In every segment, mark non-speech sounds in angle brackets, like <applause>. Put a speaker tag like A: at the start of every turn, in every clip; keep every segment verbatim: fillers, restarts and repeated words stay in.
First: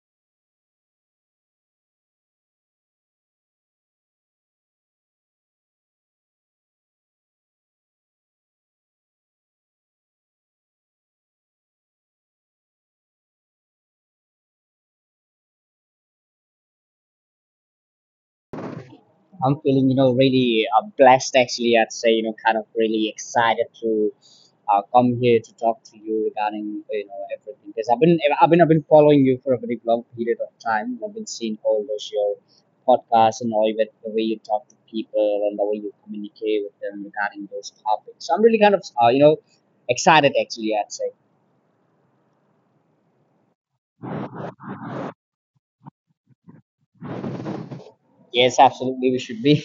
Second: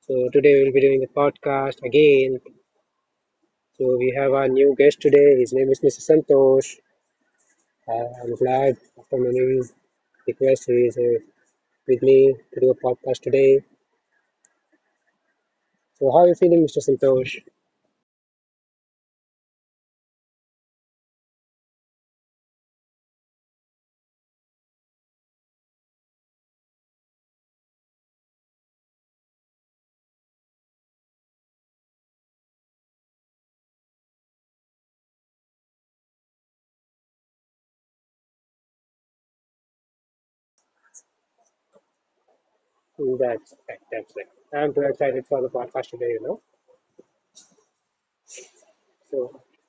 A: So, today we'll be doing the podcast again. So, we have our new guest today. His name is mister Santosh. Uh, I'm glad after many requests he is uh, with me to do a podcast today. So, how are you feeling, mister Santosh?
B: I'm feeling, you know, really uh, blessed actually. I'd say, you know, kind of really excited to uh, come here to talk to you regarding, you know, everything. Because I've been, I've been, I've been following you for a very long period of time. I've been seeing all those your podcasts and all that, the way you talk to people and the way you communicate with them regarding those topics. So I'm really kind of, uh, you know, excited actually. I'd say,
A: Mm, that's right, that's right. I'm too excited for the podcast today, you know.
B: yes, absolutely, we
A: So,
B: should be.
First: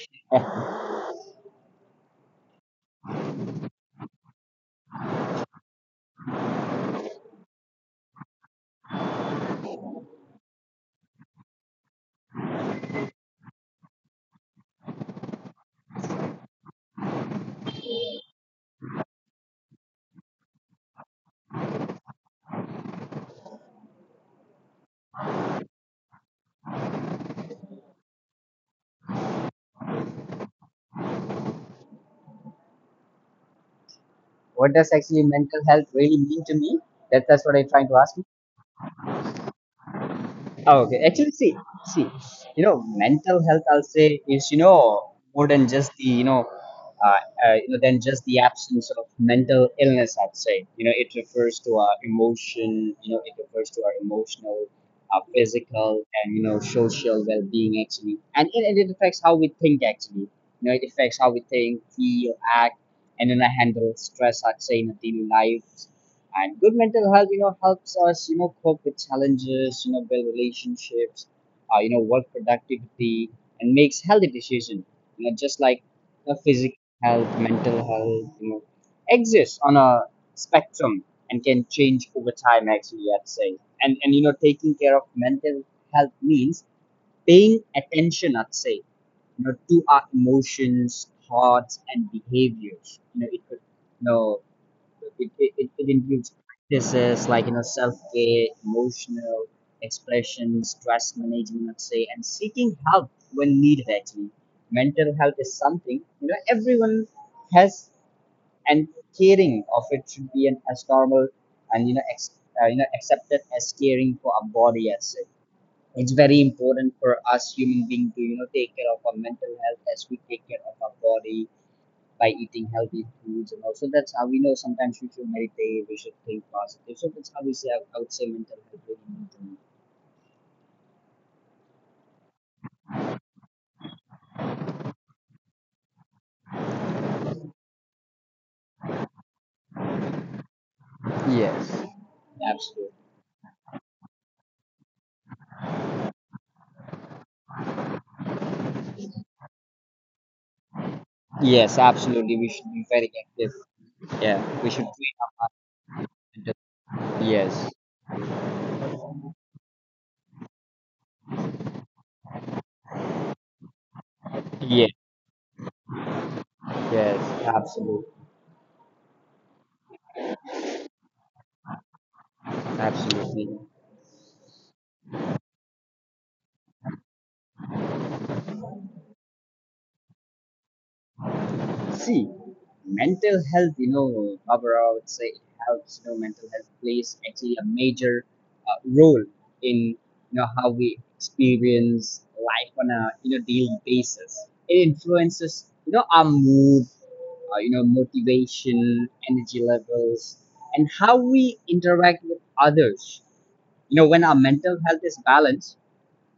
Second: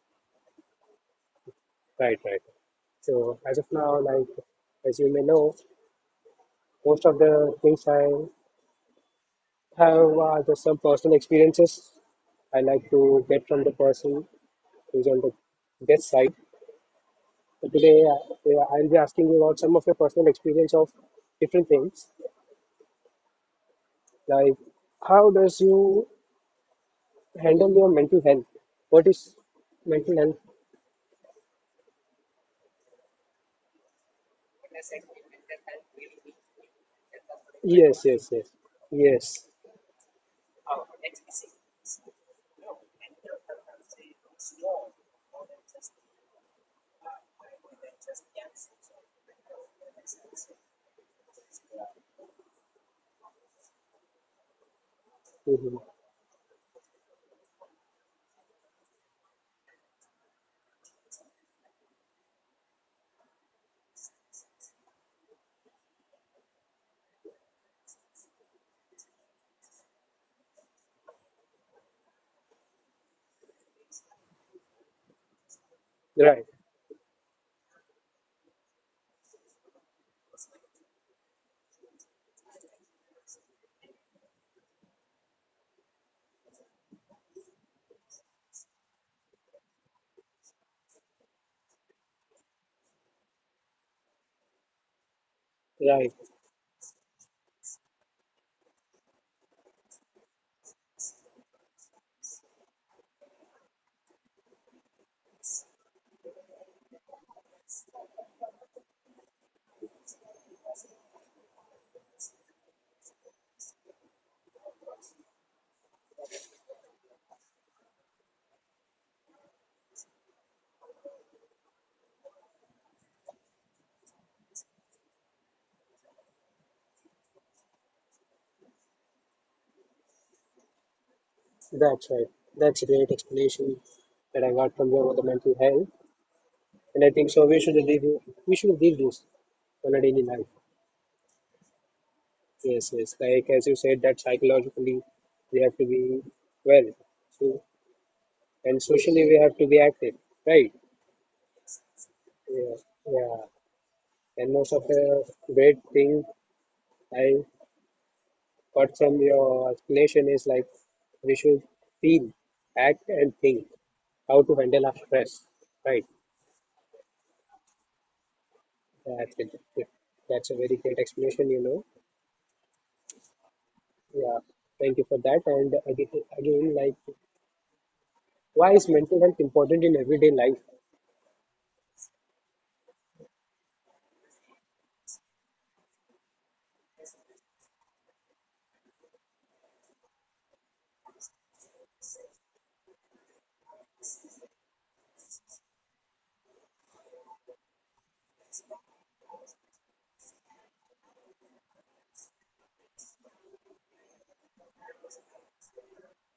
A: right, right. So, as of now, like, as you may know, most of the things I have are just some personal experiences I like to get from the person who's on the guest side. So today, uh, yeah, I'll be asking you about some of your personal experience of different things. Like, how does you handle your mental health? What is mental health?
B: <laughs> What does actually mental health really mean to me? That, that's what I'm trying to
A: Yes,
B: ask.
A: yes, yes, yes.
B: Oh, okay. Actually, see, see, you know, mental health, I'll say, is, you know, more than just the, you know, uh, uh, you know, than just the absence of mental illness, I'd say. You know, it refers to our emotion, you know, it refers to our emotional, our
A: Hmm.
B: physical, and, you know, social well being, actually. And it, and it affects how we think, actually. You know, it affects how we think, feel, act, and then I handle stress, I'd say, in a daily life and good mental health, you know, helps us, you know, cope with challenges, you know, build relationships, uh, you know, work productivity, and makes healthy decisions. You know, just like the
A: Right,
B: physical health, mental health, you know, exists on a spectrum and can change over time. Actually, I'd say, and and you know, taking care of mental health means paying attention. I'd say, you know, to our emotions, thoughts, and behaviors. You know, it could, you know, it, it, it it
A: right.
B: includes practices like you know self care, emotional expression, stress management, I'd say, and seeking help when needed. Actually, mental health is something you know everyone has, and caring of it should be an, as normal and you know ex, uh, you know accepted as caring for our body. I'd say it's very important for us human being to you know take care of our mental health as we take care of our body by eating healthy foods, and also that's how we know sometimes we should meditate, we should think positive. So that's how we say, I would say, mental health really
A: That's right. That's a great explanation that I got from you about the mental health, and I think so. We should leave. We should leave this on a daily life.
B: matters. Yes.
A: Yes,
B: Absolutely.
A: yes. Like as you said, that psychologically we have to be well, so and socially we have to be active, right?
B: Yes, absolutely, we should
A: Yeah,
B: be very
A: yeah.
B: active. Yeah,
A: And
B: we
A: most
B: should
A: of
B: treat
A: the great thing
B: mental.
A: I
B: Yes.
A: got from your explanation is like we should feel, act, and think how to handle
B: Yeah.
A: our stress, right?
B: Yes. Absolutely.
A: Yeah, that's it. Yeah. That's a very great explanation, you know.
B: Absolutely.
A: Yeah, thank you for that. And again, again, like why is mental health important in everyday life?
B: See, mental health, you know, Barbara, I would say it helps, you know, mental health plays actually a major uh, role in, you know, how we experience life on a, you know, daily basis. It influences, you know, our mood, uh, you know, motivation, energy levels, and how we interact with others. You know, when our mental health is balanced,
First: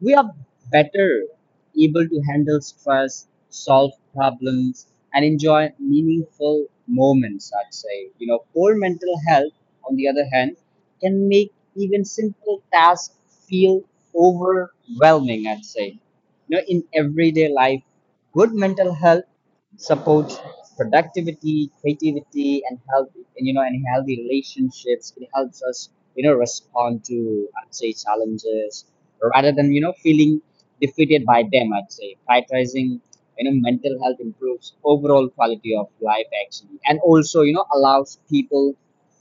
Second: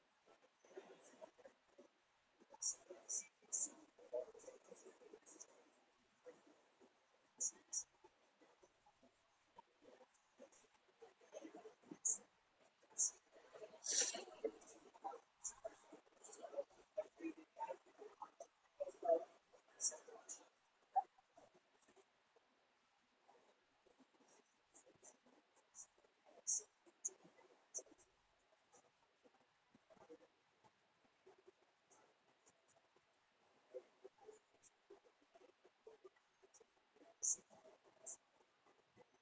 B: we are better able to handle stress, solve problems, and enjoy meaningful moments, I'd say. You know, poor mental health, on the other hand, can make even simple tasks feel overwhelming, I'd say. You know, in everyday life, good mental health supports productivity, creativity, and healthy, and, you know, and healthy relationships. It helps us, you know, respond to, I'd say, challenges rather than you know feeling defeated by them, I'd say. Prioritizing you know mental health improves overall quality of life, actually, and also you know allows people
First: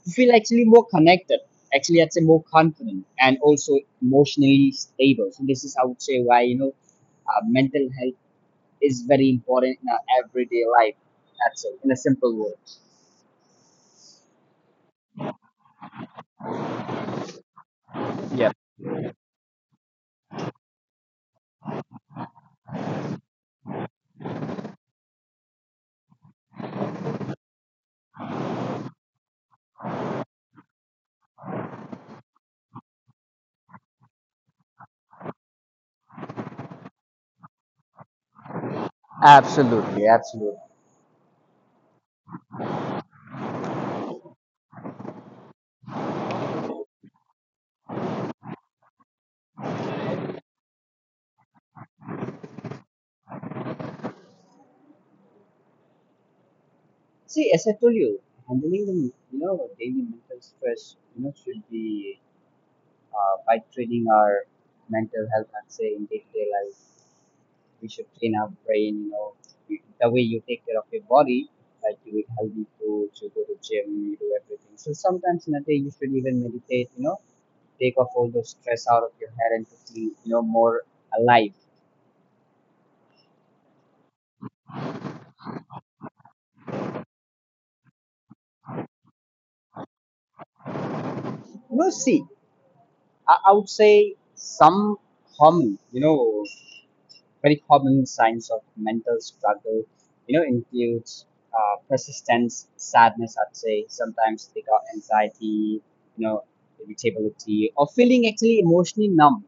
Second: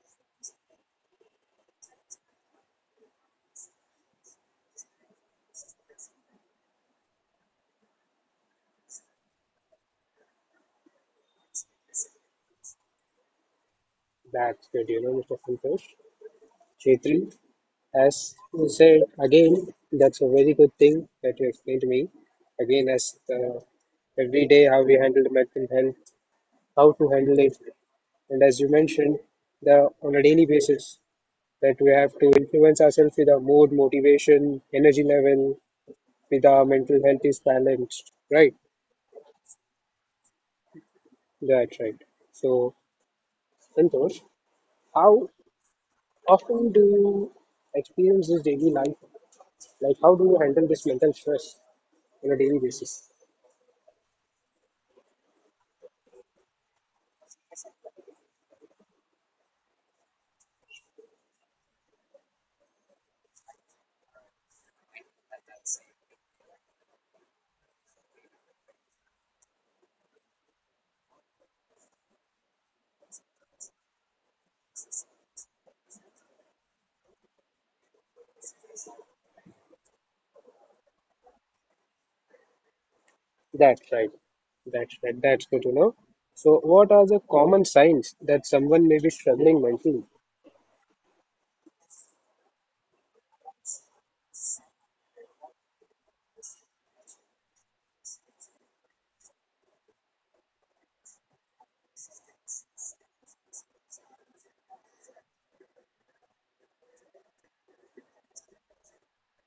B: to feel actually more connected, actually, I'd say, more confident and also emotionally stable. So this is, I would say, why you know uh, mental health is very important in our everyday life. That's it, in a simple word.
A: That's good, you know, mister Santosh. Chaitri, as
B: Yeah,
A: you said, again, that's a very good thing that you explained to me. Again, as the, every day how we handle the mental health, how to handle it, and as you mentioned, the on a daily basis that we have to influence ourselves with our mood, motivation, energy level, with our mental health is balanced, right?
B: absolutely, absolutely.
A: That's right. So, Santosh, how often do you experience this daily life? Like, how do you handle this mental stress on a daily basis?
B: See, as I told you, handling the you know daily mental stress you know should be uh, by training our mental health, and say in day-to-day life we should train our brain, you know. You- the way you take care of your body, like you eat healthy foods, you go to gym, you do everything. So sometimes in a day you should even meditate, you know, take off all the stress out of your head and to feel, you know, more alive.
A: That's right. That's right. That's good to know. So, what are the common signs that someone may be struggling mentally?
B: You know, see, i, I would say some common you know very common signs of mental struggle, you know, includes uh, persistence, sadness, I'd say. Sometimes they got anxiety, you know, irritability, or feeling actually emotionally numb,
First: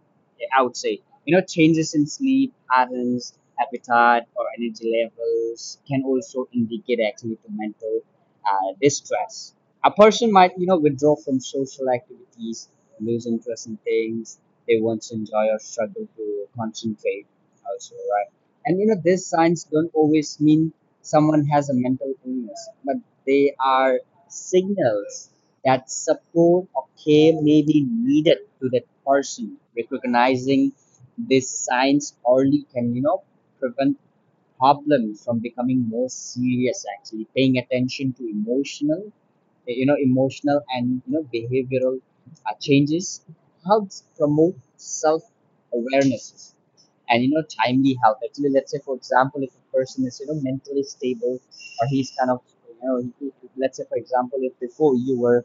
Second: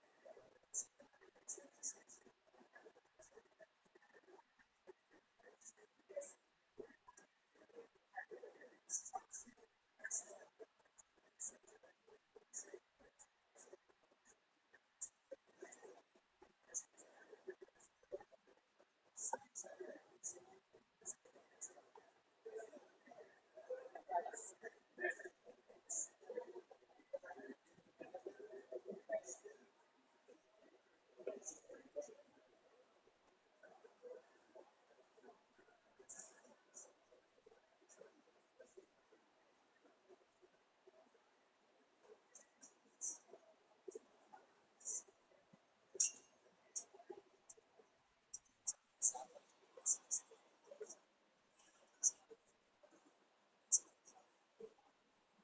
B: I would say. You know, changes in sleep patterns, appetite, or energy levels can also indicate actually to mental uh, distress. A person might, you know, withdraw from social activities, lose interest in things they once enjoy, or struggle to concentrate also, right? And you know, these signs don't always mean someone has a mental illness, but they are signals that support or care may be needed to that person. Recognizing these signs early can, you know, prevent problems from becoming more serious, actually. Paying attention to emotional eh, you know emotional, and you know behavioral uh, changes helps promote self awareness and you know timely help, actually. Let's say, for example, if a person is, you know, mentally stable, or he's kind of, you know, he- he- let's say, for example, if before you were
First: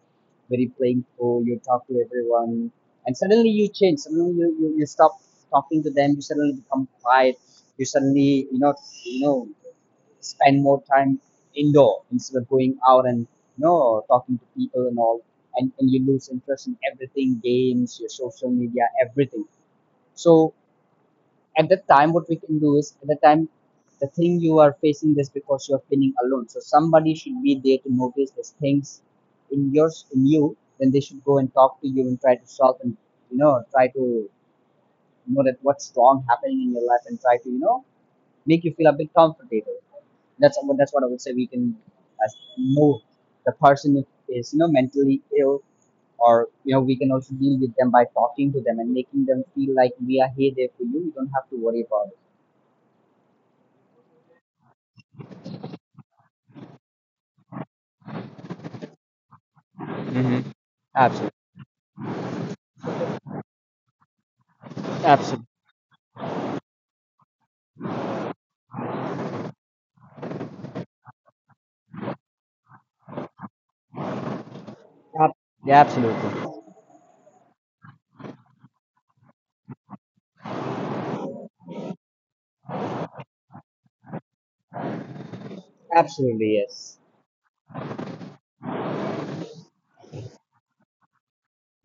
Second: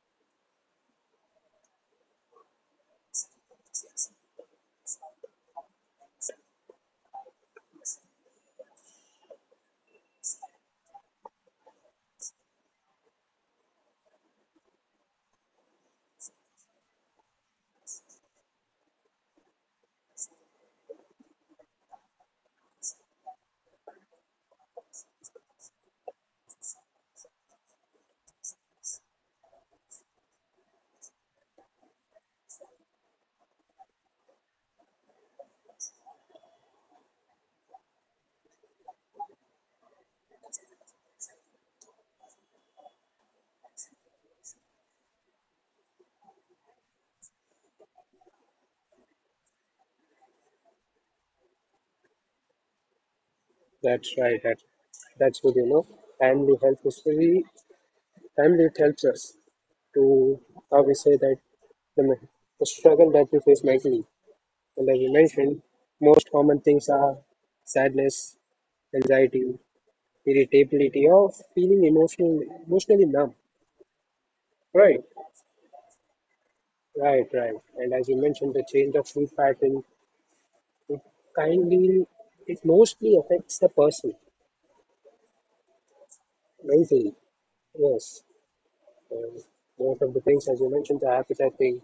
B: very playful, you talk to everyone, and suddenly you change, suddenly you, you, you stop talking to them, you suddenly become quiet, you suddenly, you know you know spend more time indoor instead of going out and you know talking to people and all, and, and you lose interest in everything, games, your social media, everything. So at that time, what we can do is, at the time, the thing you are facing this because you are feeling alone, so somebody should be there to notice these things in yours, in you. Then they should go and talk to you and try to solve, and you know try to know that what's wrong happening in your life and try to, you know, make you feel a bit comfortable. That's what that's what I would say we can, as know, the person if is, you know, mentally ill, or, you know, we can also deal with them by talking to them and making them feel like we are here, there for you, you don't have to worry about it.
A: That's right. That, that's good, you know. Family health history, family it helps us to,
B: Hmm.
A: how we say
B: Absolutely.
A: that, the, men- the struggle that we face mentally. And as you
B: Absolutely.
A: mentioned, most common things are sadness, anxiety, irritability, or feeling emotional, emotionally numb. Right,
B: Absolutely.
A: right, right. And as you mentioned, the change of sleep pattern, kindly, it mostly affects the person
B: Absolutely, yes.
A: mentally. Yes. Um, most of the things, as you mentioned, the appetite thing.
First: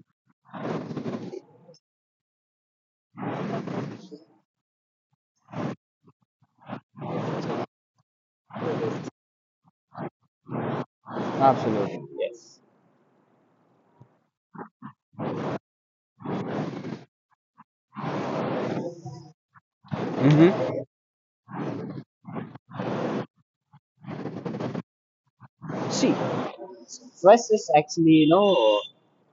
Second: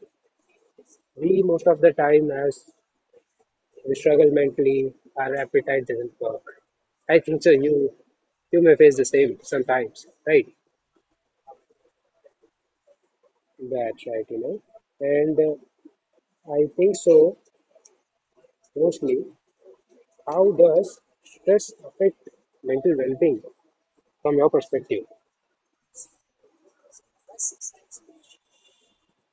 A: We, most of the time, as we struggle mentally, our appetite doesn't work. I think so. You, you may face the same sometimes, right?
B: Absolutely. Yes.
A: That's right, you know. And uh, I think so, mostly. How
B: Hmm.
A: does stress affect mental well being from your perspective?
B: See, stress is actually, you know,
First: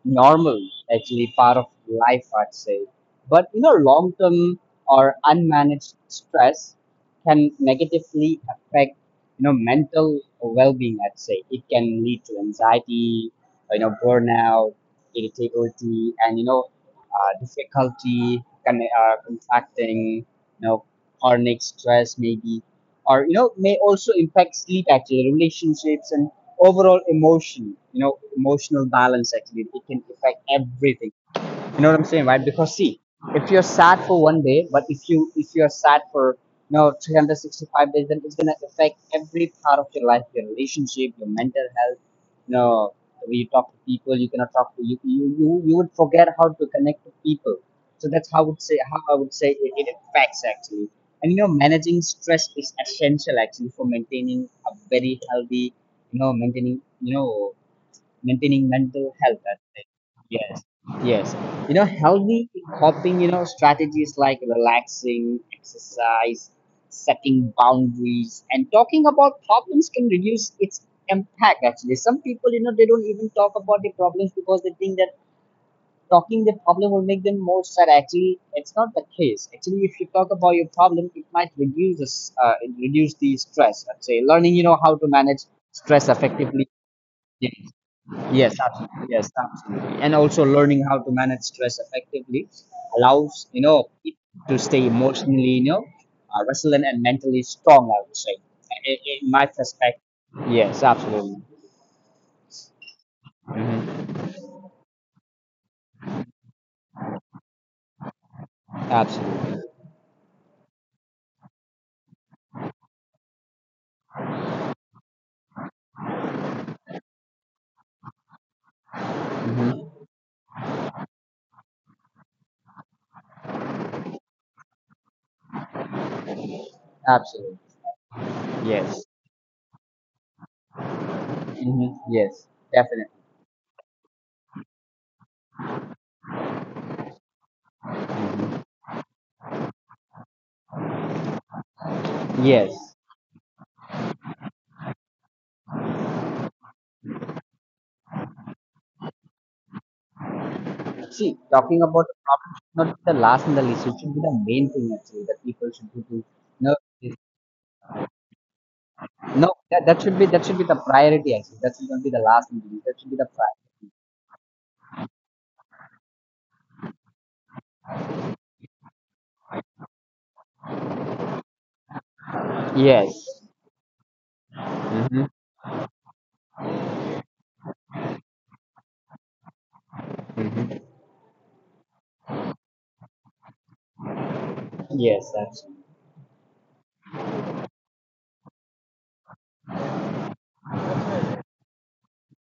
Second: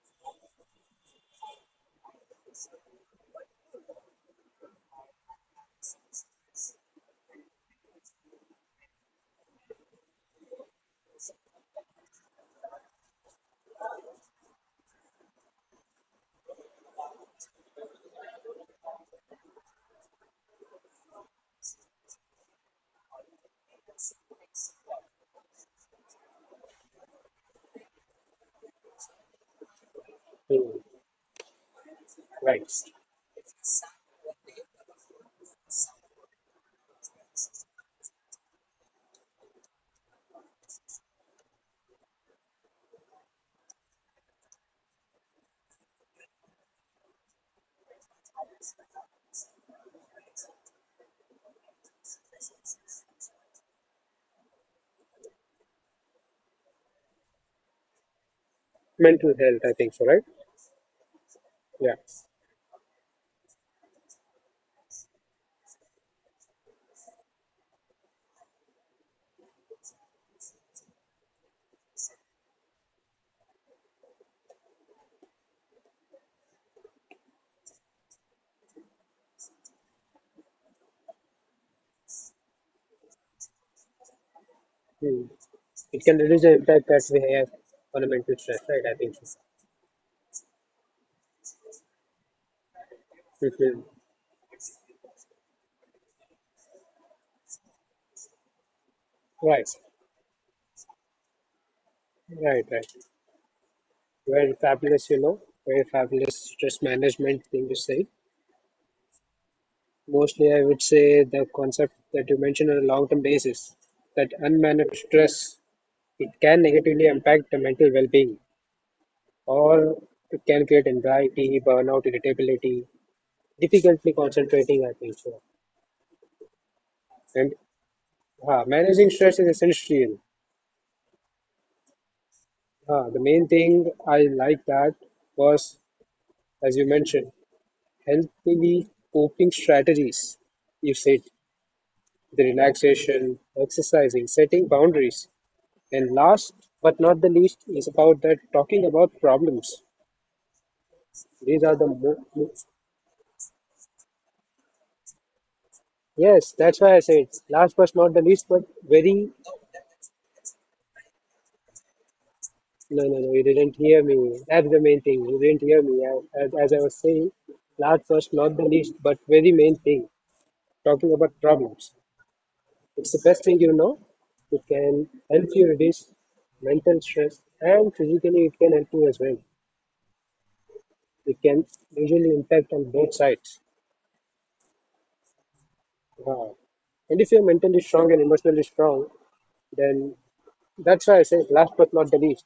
B: normal, actually part of life, I'd say. But you know, long term or unmanaged stress can negatively affect you know mental well-being. I'd say it can lead to anxiety, you know, burnout, irritability, and you know, uh, difficulty con- uh, contracting, you know, chronic stress maybe, or you know, may also impact sleep, actually, relationships, and overall emotion, you know emotional balance, actually. It can affect
A: Hmm.
B: everything, you know what I'm saying, right?
A: Right.
B: Because see, if you're sad for one day, but if you if you're sad for you know three hundred sixty-five days, then it's gonna affect every part of your life, your relationship, your mental health. You know, when you talk to people, you cannot talk to you you you, you would forget how to connect with people. So that's how I would say, how I would say it, it affects, actually. And you know, managing stress is essential actually for maintaining a very healthy, you know, maintaining you know maintaining mental
A: Mental
B: health at
A: health, I
B: it.
A: think so, right?
B: Yes, yes. You know,
A: Yeah.
B: healthy coping, you know, strategies like relaxing, exercise, setting boundaries, and talking about problems can reduce its impact, actually. Some people, you know, they don't even talk about the problems because they think that talking the problem will make them more sad. Actually, it's not the case. Actually, if you talk about your problem, it might reduce, the s- uh, reduce the stress. I'd say, learning, you know, how to
A: Hmm.
B: manage
A: It
B: stress
A: can reduce the
B: effectively.
A: impact that we have on a mental
B: Yes,
A: stress, right? I
B: absolutely.
A: think
B: Yes,
A: so.
B: absolutely. And also learning how to manage stress effectively allows,
A: It
B: you
A: will,
B: know, it to stay emotionally, you know, uh, resilient and mentally strong, I would say, in, in my
A: right,
B: perspective. Yes, absolutely.
A: right, right.
B: Hmm.
A: Very fabulous, you know, very fabulous stress management thing to say.
B: Absolutely.
A: Mostly, I would say the concept that you mentioned on a long term basis that unmanaged stress it can negatively impact the mental well being or
B: Hmm.
A: it can create anxiety, burnout, irritability, difficulty concentrating, I think so. And
B: Absolutely.
A: uh,
B: Yes.
A: managing stress is essential.
B: Hmm. Yes,
A: Uh,
B: definitely.
A: the main thing I like that was, as you mentioned,
B: Hmm.
A: healthily coping strategies. You said the
B: Yes.
A: relaxation, exercising, setting boundaries. And last but not the least is about that talking about problems.
B: See,
A: These are
B: talking
A: the
B: about the problem
A: mo-
B: should not be the last on the list. It should be the main thing, actually, that people should do to, you
A: yes,
B: know.
A: that's why I said last but not the least, but very
B: No, that, that should be, that should be the priority, actually. That should not be the last meeting. That
A: no,
B: should be
A: no,
B: the
A: no, you didn't
B: priority.
A: hear me. That's the main thing. You didn't hear me. as, as I was saying, last but not the least, but very main thing talking about problems. It's the
B: Yes.
A: best thing you know. It can
B: Mm-hmm.
A: help you reduce mental stress and physically it can help you as well.
B: Mm-hmm.
A: It can usually impact on both sides.
B: Yes, absolutely.
A: Wow. And if you're mentally strong and emotionally strong, then that's why I say last but not the least.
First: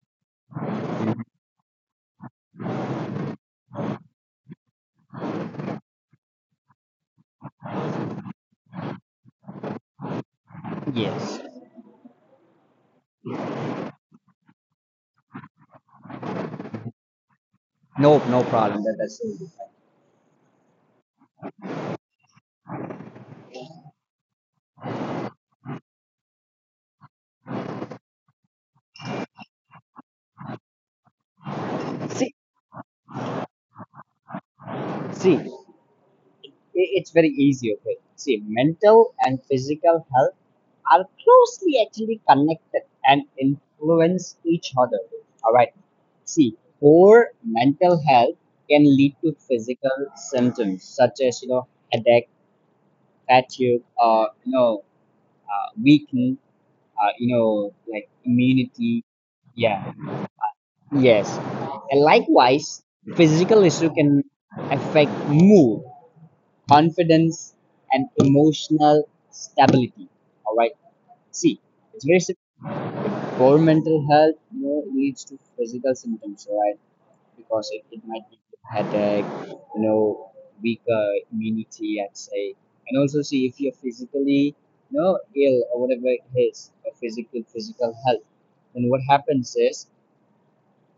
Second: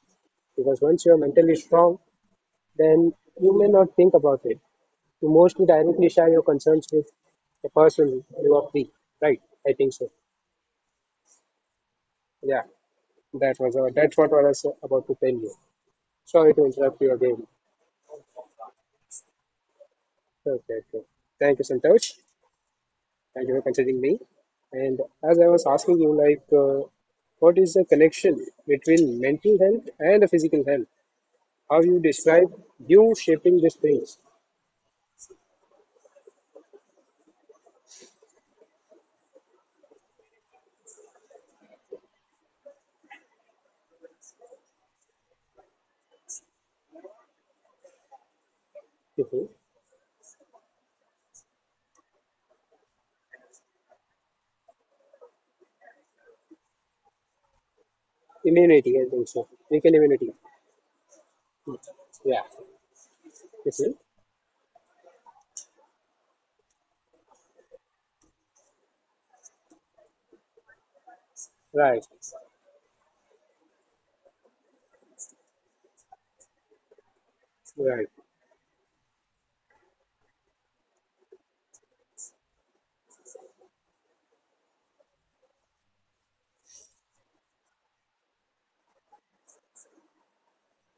A: Because once you're
B: Mm-hmm.
A: mentally strong, then you may not think about it. You mostly directly share your concerns with the person you are free. Right? I think so.
B: Yes.
A: Yeah. That was uh, that's what I was about to tell you. Sorry to interrupt you again.
B: No, no problem. That, that's really
A: Okay, okay. Thank you, Santosh. Thank you for considering me. And as I was asking you, like, uh, what is the connection between mental health and the physical health? How you
B: fine. See,
A: describe you shaping these things?
B: see, i- it's very easy. Okay. See, mental and physical health are closely actually connected and influence each other. All right. See, poor mental health can lead to
A: Mhm.
B: physical symptoms such as, you know, headache, fatigue, or, you know, uh, weaken, uh, you know, like
A: Immunity,
B: immunity.
A: I think so.
B: Yeah.
A: Weaken immunity.
B: Yes. And
A: Yeah.
B: likewise, physical issue
A: Mhm.
B: can affect mood, confidence, and emotional stability. All right. See, it's
A: Right.
B: very simple. Poor mental health, you know, leads to physical symptoms. All right. Because it, it
A: Right.
B: might give you headache, you know, weaker immunity, I'd say. And also see, if you're physically, you know, ill or whatever it is, or physical physical health. Then what happens is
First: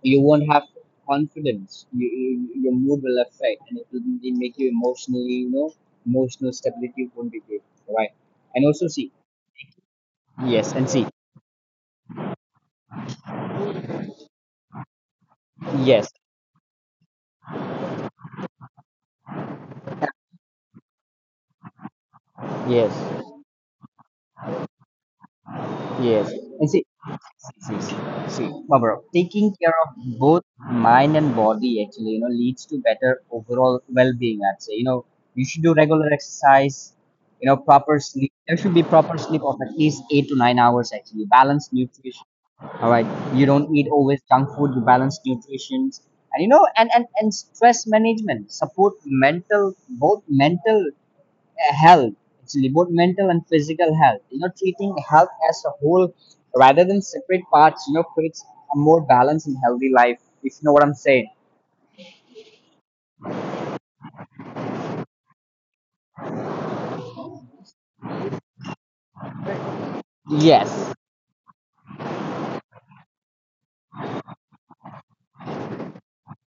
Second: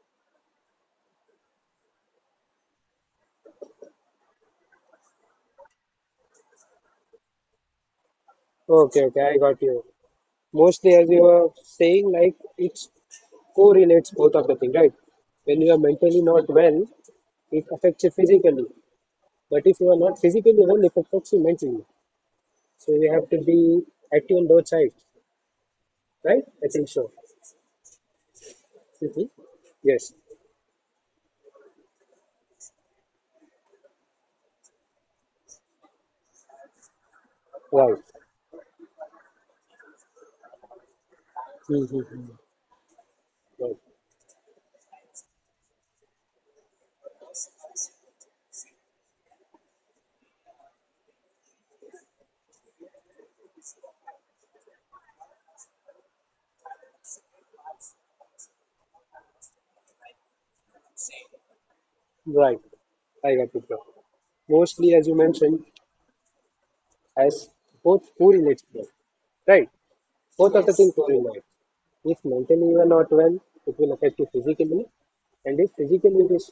B: you won't have confidence. You, you, your mood will affect, and it will really make you emotionally, you know, emotional stability won't be good, right? And also
A: Okay,
B: see.
A: okay. I got you.
B: Yes. and
A: Mostly,
B: see,
A: as you were saying, like, it's correlates both of the thing, right? When you are
B: yes,
A: mentally not well, it affects you physically. But if you are not physically well, it affects you mentally. So
B: yes,
A: you have to be active on both sides,
B: yes.
A: right? I
B: and
A: think
B: see
A: so.
B: See, see, see, Barbara,
A: Mhm.
B: taking care
A: Yes,
B: of both mind and body actually, you know, leads to better overall well-being. I'd say, you know, you should do regular exercise, you know,
A: right.
B: proper sleep. There should be proper sleep of at least eight to nine hours actually. Balanced
A: Hmm.
B: nutrition. All right, you
A: Right.
B: don't eat always junk food. You balance nutrition, and you know, and and and stress management support mental, both mental, uh, health actually, both mental and physical health, you know treating health as a whole rather than separate parts, you know creates a more balanced and healthy life, if you know what I'm saying.
A: Right. I got it, bro. Mostly, as you mentioned, as both correlates, bro. Right? Both of the things
B: Yes.
A: correlate. If mentally you are not well, it will affect you physically, and if physically it is,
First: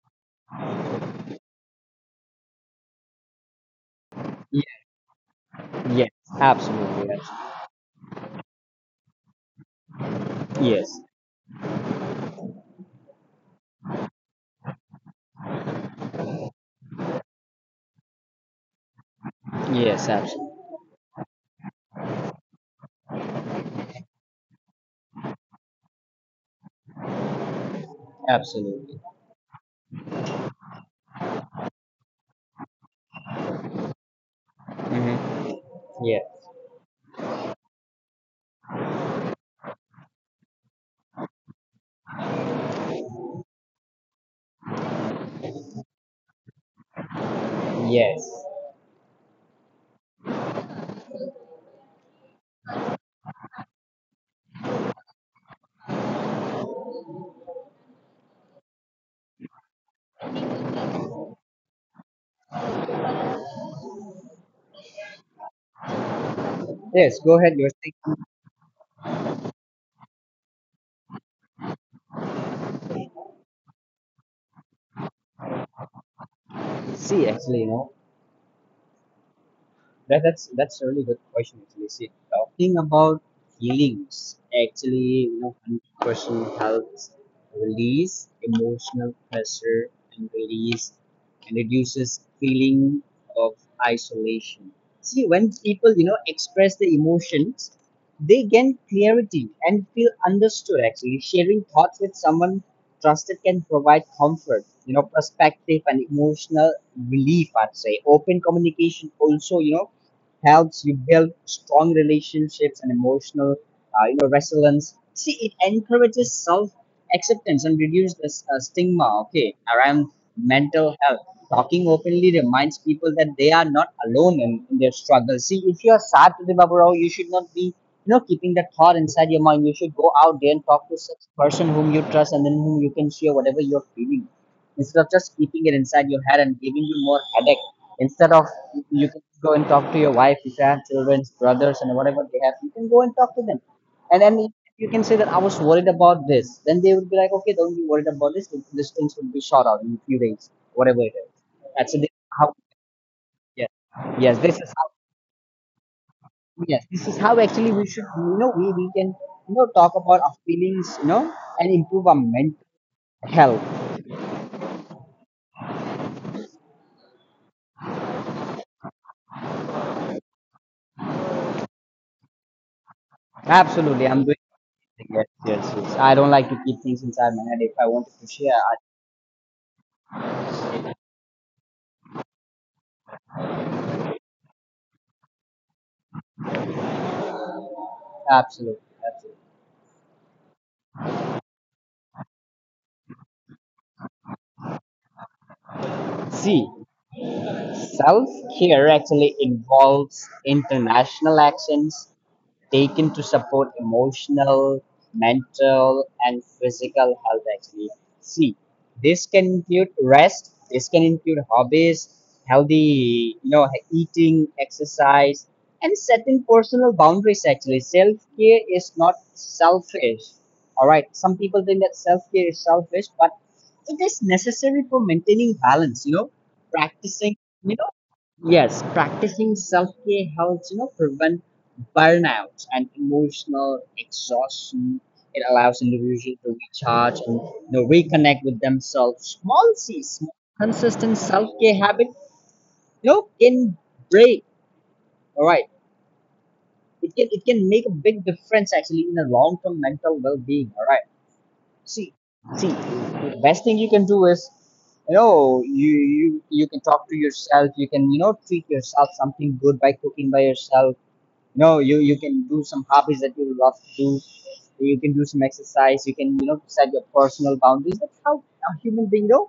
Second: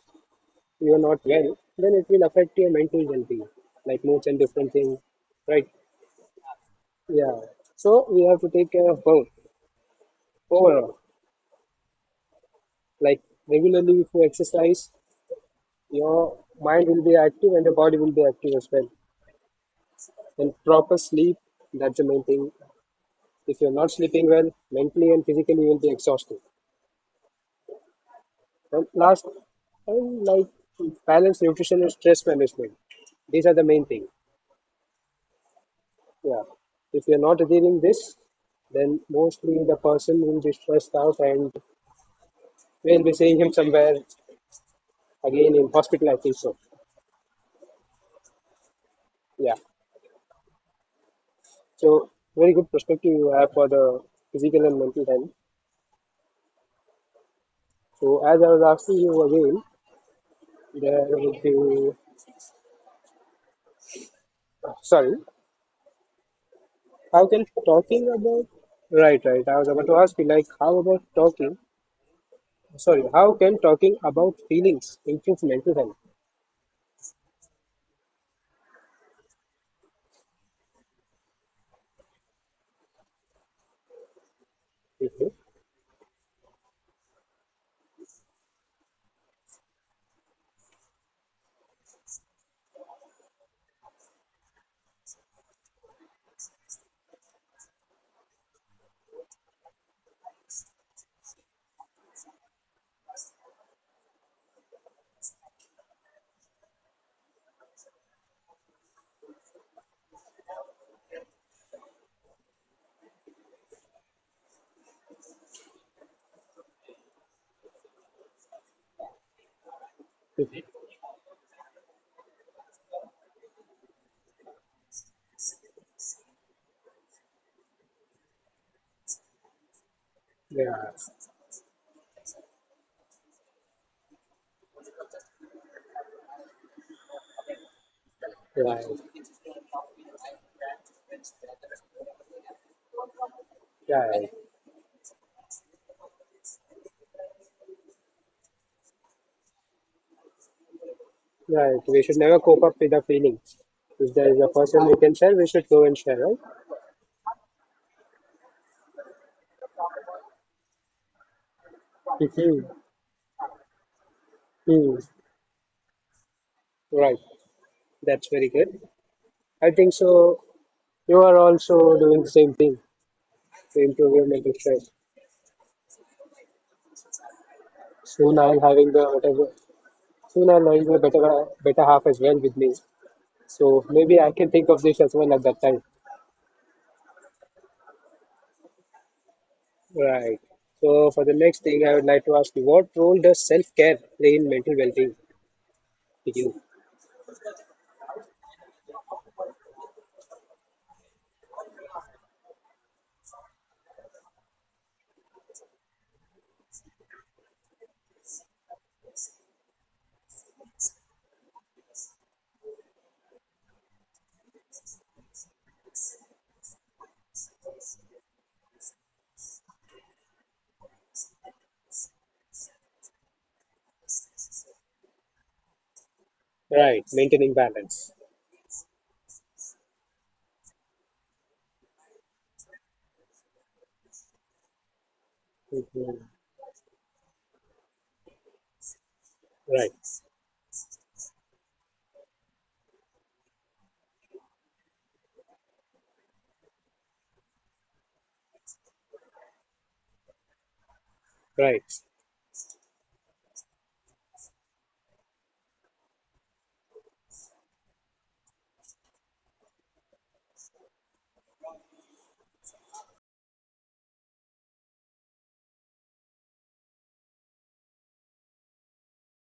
A: you are not well, then it will affect your mental well-being, like moods and
B: Yes,
A: different things, right?
B: yes. Absolutely.
A: Yeah, so we have to take care of both
B: Absolutely.
A: overall.
B: Yes.
A: Like regularly, if you exercise, your mind will be active and your body will be active as well.
B: Yes, absolutely.
A: And proper sleep, that's the main thing. If you're not sleeping well, mentally and physically, you will be exhausted. And
B: Absolutely.
A: last, and like balance nutrition and stress management. These are the main thing.
B: Hmm. Yeah.
A: Yeah, if you're not achieving this, then mostly the person will be stressed out and we'll be seeing him somewhere again in hospital, I think so.
B: Yes.
A: Yeah, so very good perspective you have for the physical and mental health. So as I was asking you again, there would be, sorry,
B: Yes,
A: how
B: go
A: can
B: ahead, you're
A: talking
B: saying.
A: about, right, right, I was about to ask you, like, how about talking, sorry, how can talking about feelings improve mental health?
B: See, actually, you know That, that's that's a really good question actually. See, talking about healings
A: Mhm.
B: actually, you know, personal helps release emotional pressure, and release and reduces feeling of isolation. See, when people you know express their emotions, they gain clarity and feel understood. Actually, sharing thoughts with someone trusted can provide comfort, you know, perspective and emotional relief. I'd say open communication also, you know helps you build strong relationships and emotional, uh, you know resilience. See, it encourages self acceptance and reduce the s- uh, stigma, okay, around
A: Mhm.
B: mental health. Talking openly reminds people that they are not alone in, in their struggles. See, if you're sad today, Babarao, you should not be you know keeping that thought inside your mind. You should go out there and talk
A: Yeah,
B: to such person whom you trust and then whom you can share whatever you're feeling, instead of just keeping it inside your head and giving you more headache. Instead of
A: right,
B: You can go and talk to your wife. If you have children, brothers, and whatever they have, you can go and talk to them.
A: yeah,
B: And
A: right,
B: then if you can say that I was worried about this, then they would be like, okay, don't be worried about this. These things will be shot out in a few days, whatever it is.
A: right.
B: That's
A: We
B: it.
A: should never
B: How?
A: cope up with the feelings.
B: Yes,
A: If there
B: yes.
A: is a
B: This is
A: person
B: how.
A: we can share, we should go and share, right?
B: Yes, this is how actually we should. You know, we we can you know talk about our feelings, you know, and improve our mental
A: Mhm.
B: health.
A: Hmm, right. That's very good. I think so. You are also doing the same thing to
B: Absolutely,
A: improve your
B: I'm doing
A: mental stress.
B: it. Yes, yes, yes. I don't like to keep things inside my head. If I wanted to
A: Soon
B: share,
A: I'll
B: I,
A: having the whatever. Soon I'll having the better better half as well with me. So maybe I can think of this as well at that time.
B: absolutely, absolutely.
A: Right. So for the next thing, I would like to ask you, what role does self-care play in mental well-being to you?
B: See, self-care actually involves international actions taken to support emotional, mental, and physical health. Actually, see, this can include rest. This can include hobbies, healthy, you know, eating, exercise, and setting personal boundaries. Actually, self care is not selfish. All right, some people think that self care is selfish, but it is necessary for maintaining balance. You know,
A: Right.
B: practicing.
A: Maintaining
B: You
A: balance.
B: know Yes, practicing self care helps you know prevent burnout and emotional exhaustion. It allows
A: Mhm.
B: individuals to recharge and you know, reconnect with themselves. Small
A: Right.
B: C, small consistent self care habit, you know, can break. All right, it can it can make a big difference actually in the long term mental well being. All right,
A: Right.
B: see, see, the best thing you can do is, you know you you you can talk to yourself. You can, you know treat yourself something good by cooking by yourself. No, you you can do some hobbies that you love to do. You can do some exercise. You can, you know set your personal boundaries. That's how a human being, you know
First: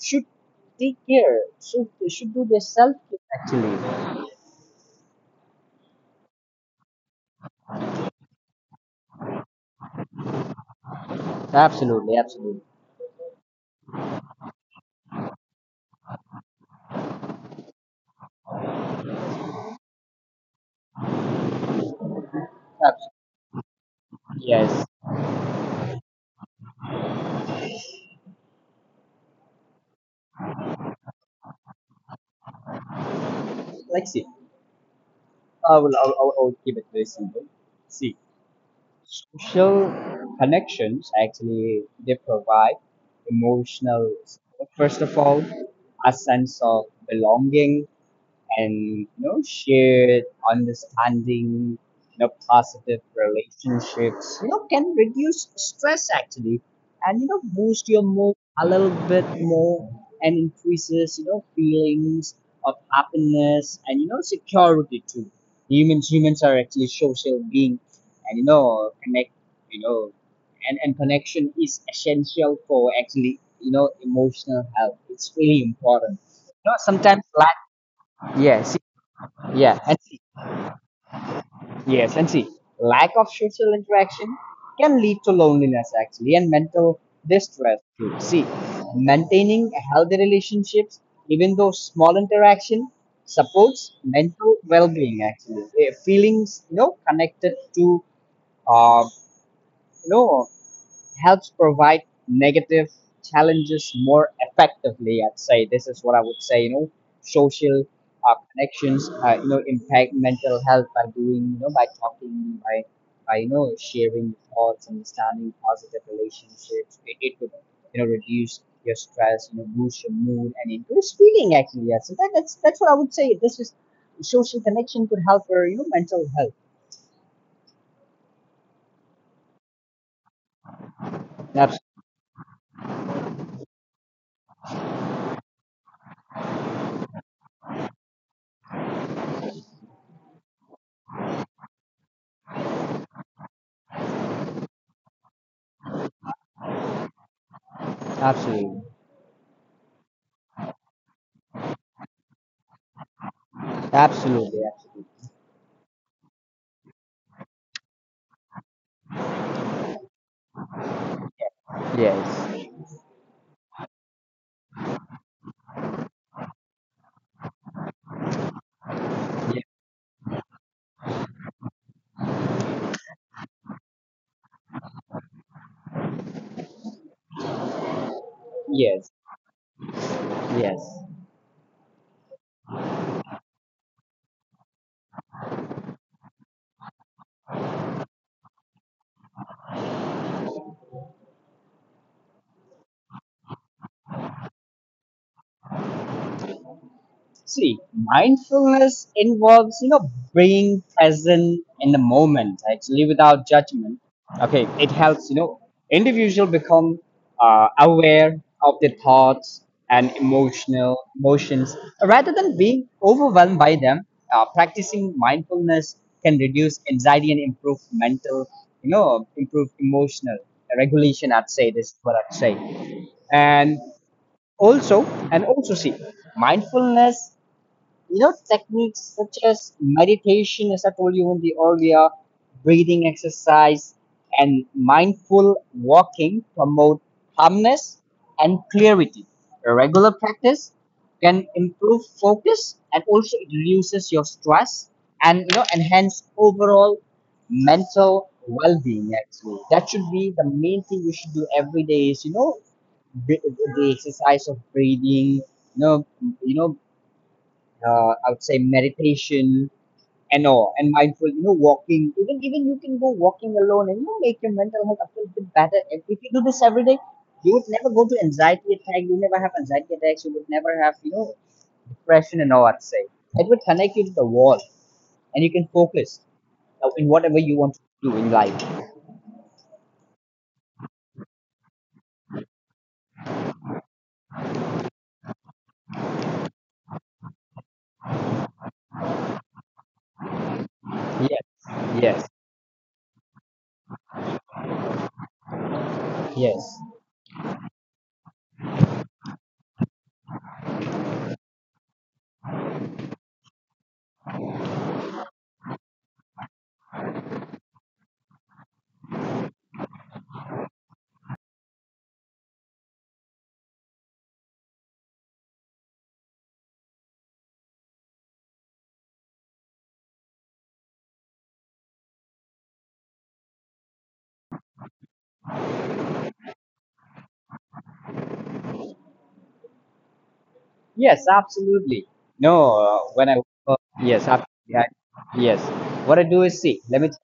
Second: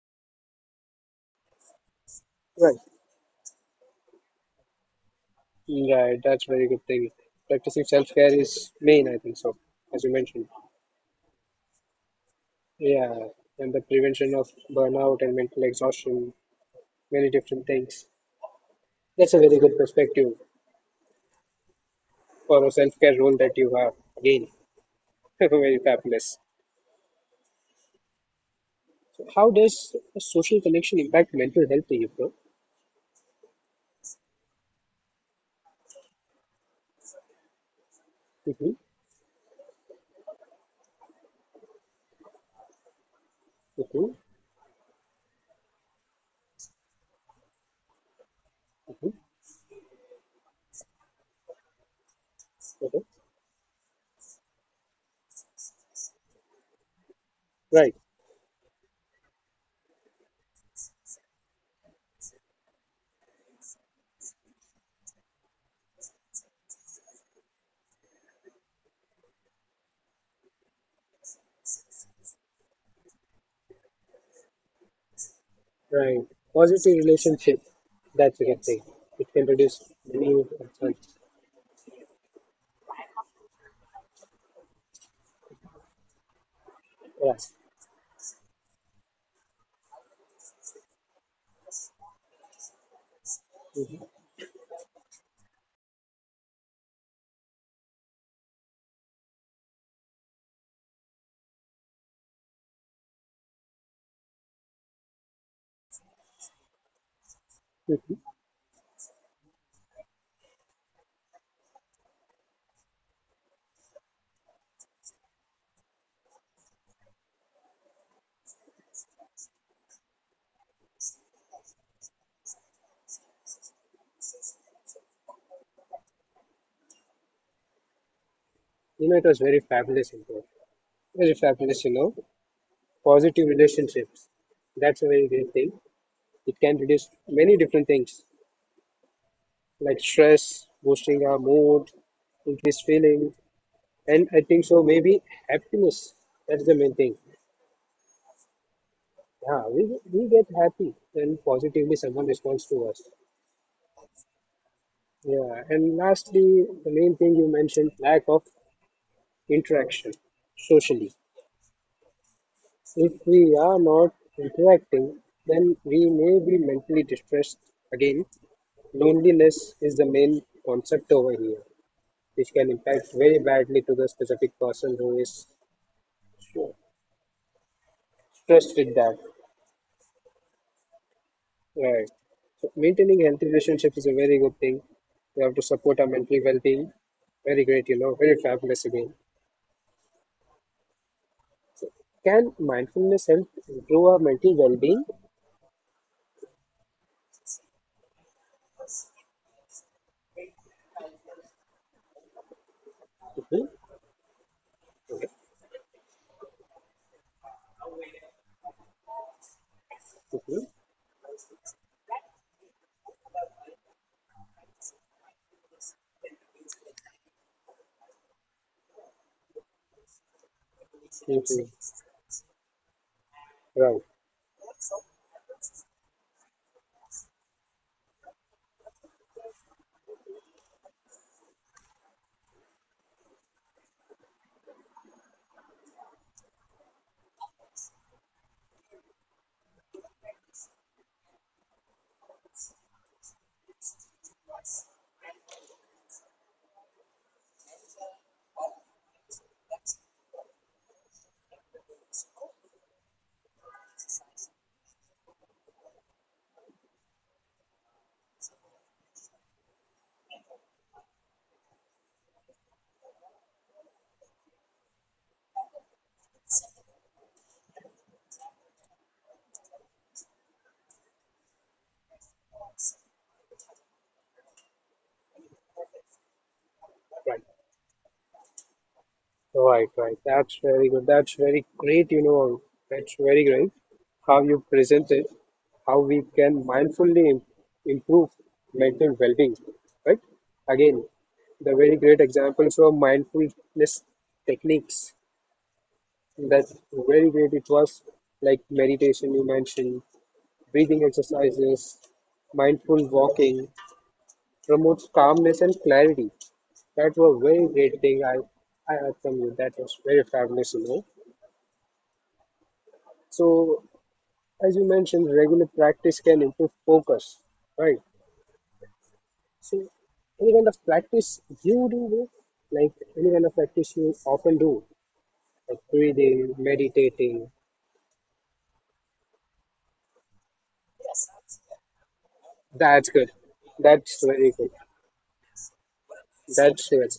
B: should take care. Should should do their
A: Right.
B: self care actually.
A: Right, that's very good thing. Practicing self-care is main, I think so, as you mentioned.
B: Absolutely, absolutely,
A: Yeah, and the prevention of burnout and mental exhaustion, many different things. That's a very good perspective for a
B: absolutely.
A: self-care role that you have. Again,
B: Yes.
A: <laughs> very fabulous. So how does a social connection impact mental health in you, bro?
B: Like, see, I will I'll, I'll, I'll keep it very simple. See,
A: Mm-hmm,
B: social connections actually they provide emotional
A: mm-hmm,
B: support. First of all, a sense of belonging and,
A: mm-hmm,
B: you know shared understanding. You know positive
A: okay.
B: relationships, you know can reduce stress actually, and, you know boost
A: Right,
B: your mood a little bit more, and increases, you know feelings of happiness and, you know security too. Humans humans are actually social being, and, you know connect, you know and and connection is essential for, actually, you know emotional health. It's really important,
A: right.
B: you know
A: Positive
B: sometimes lack.
A: relationship, that's a good
B: Yes.
A: thing. It can
B: Yeah,
A: reduce
B: and see,
A: many concerns.
B: yes, and see, lack of social interaction can lead to loneliness actually, and mental
A: Yeah.
B: distress too. See, maintaining healthy relationships, even though small interaction, supports mental well-being actually. Eh, Feelings, you know, connected to, uh, you know, helps provide negative challenges more effectively. I'd say this is what I would say. You know, social
A: Mhm.
B: uh, connections. Uh, you know, impact mental health by doing. You know, by talking, by by you know sharing thoughts, understanding positive relationships. It, it would, you know reduce your stress, you know, boost your mood, and increase feeling actually. Yeah, so that, that's that's what I would say. This is social connection could help for, you know mental health.
A: You know, it was very fabulous info. Very
B: Abs-
A: fabulous, you know. Positive relationships. That's a very great thing. It can reduce many different things like stress, boosting our mood, increase feeling, and I think so maybe happiness. That's the main thing.
B: Absolutely,
A: Yeah, we, we get happy when positively someone responds to us.
B: absolutely,
A: Yeah, and lastly, the main thing you mentioned, lack of interaction socially.
B: absolutely. Yes.
A: If we are not interacting, then we may be mentally distressed again. Loneliness is the main concept over here, which can impact very badly to the specific person who is sure- stressed with
B: Yes,
A: that.
B: yes.
A: Right. So maintaining healthy relationships is a very good thing. We have to support our mental well-being. Very great, you know, very fabulous again. Can mindfulness help improve our mental well-being?
B: See, mindfulness involves, you know, being present in the moment, actually, without
A: Mm-hmm.
B: judgment. Okay, it helps, you know, individual become, uh, aware of their thoughts and
A: Mm-hmm.
B: emotional emotions, rather than being overwhelmed by them. Uh, practicing mindfulness can reduce anxiety and improve mental, you know, improve emotional regulation. I'd
A: Mm-hmm.
B: say this is what I'd say, and
A: Right.
B: also, and also see, mindfulness, you know techniques such as meditation, as I told you in the earlier breathing exercise and mindful walking, promote calmness and clarity. A regular practice can improve focus and also it reduces your stress and, you know enhance overall mental well-being actually. That should be the main thing you should do every day, is, you know the, the exercise of breathing, you know, you know, uh, I would say meditation and all, and mindful, you know, walking. Even even you can go walking alone and, you know make your mental health a little bit better. If, if you do this every day, you would never go to anxiety attack. You never have anxiety attacks. You would never have, you know depression and all. I'd say it would connect you to the wall, and you can focus, uh, in whatever
A: Right.
B: you want to do in life.
A: Right, right. That's very good. That's very great, you know. That's very great how you present it, how we can mindfully im- improve mental well-being, right? Again,
B: Yes,
A: the very great
B: yes,
A: example from mindfulness techniques. That's
B: yes.
A: very great. It was like meditation you mentioned, breathing exercises, mindful walking, promotes calmness and clarity. That was very great thing I, I heard from you. That was very fabulous, you know. So, as you mentioned, regular practice can improve focus, right? So, any kind of practice you do, bro? Like any kind of practice you often do, like breathing, meditating.
B: Yes, absolutely. No, uh,
A: That's
B: when
A: good.
B: I, uh,
A: That's
B: yes, ab-
A: very good.
B: yeah, yes. What I do is, see.
A: That's
B: Let me.
A: good.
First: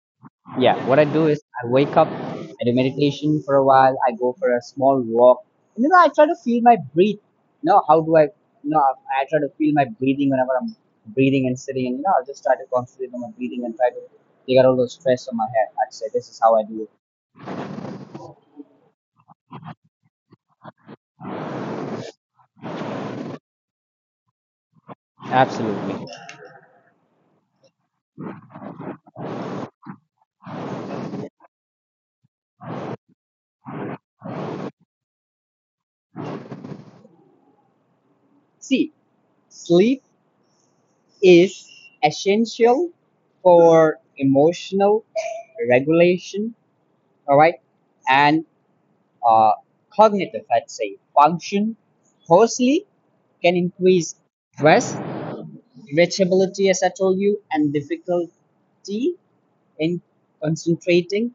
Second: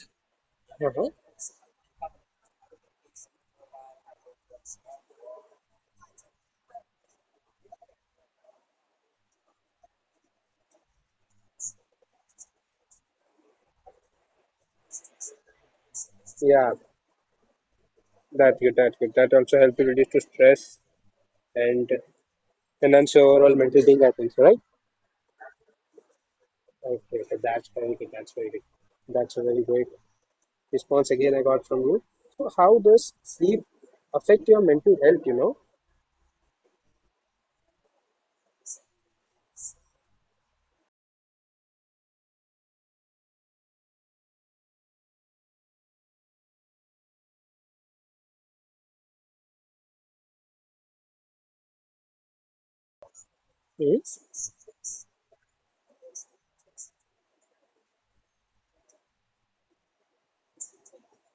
B: Yeah, what I
A: Uh-huh.
B: do is I wake up, I do meditation for a while. I go for a small walk. And, you know, I try to feel my breath. You know, how do I? You know, I try to feel my breathing whenever I'm breathing and sitting. And, you know, I just try to concentrate on my breathing and try to take out all the stress on my head. I'd say this is how I
A: Yeah,
B: do it.
A: that's good. That's good. That also helps you reduce to stress and enhance your overall mental thing happens, right?
B: Absolutely.
A: Okay, okay, that's very good. That's very good. That's very great response again I got from you. So how does sleep affect your mental health, you know?
B: See, sleep is essential for emotional regulation, all right, and, uh, cognitive, let's say, function. Firstly, can
A: Hmm?
B: increase stress, irritability, as I told you, and difficulty in concentrating.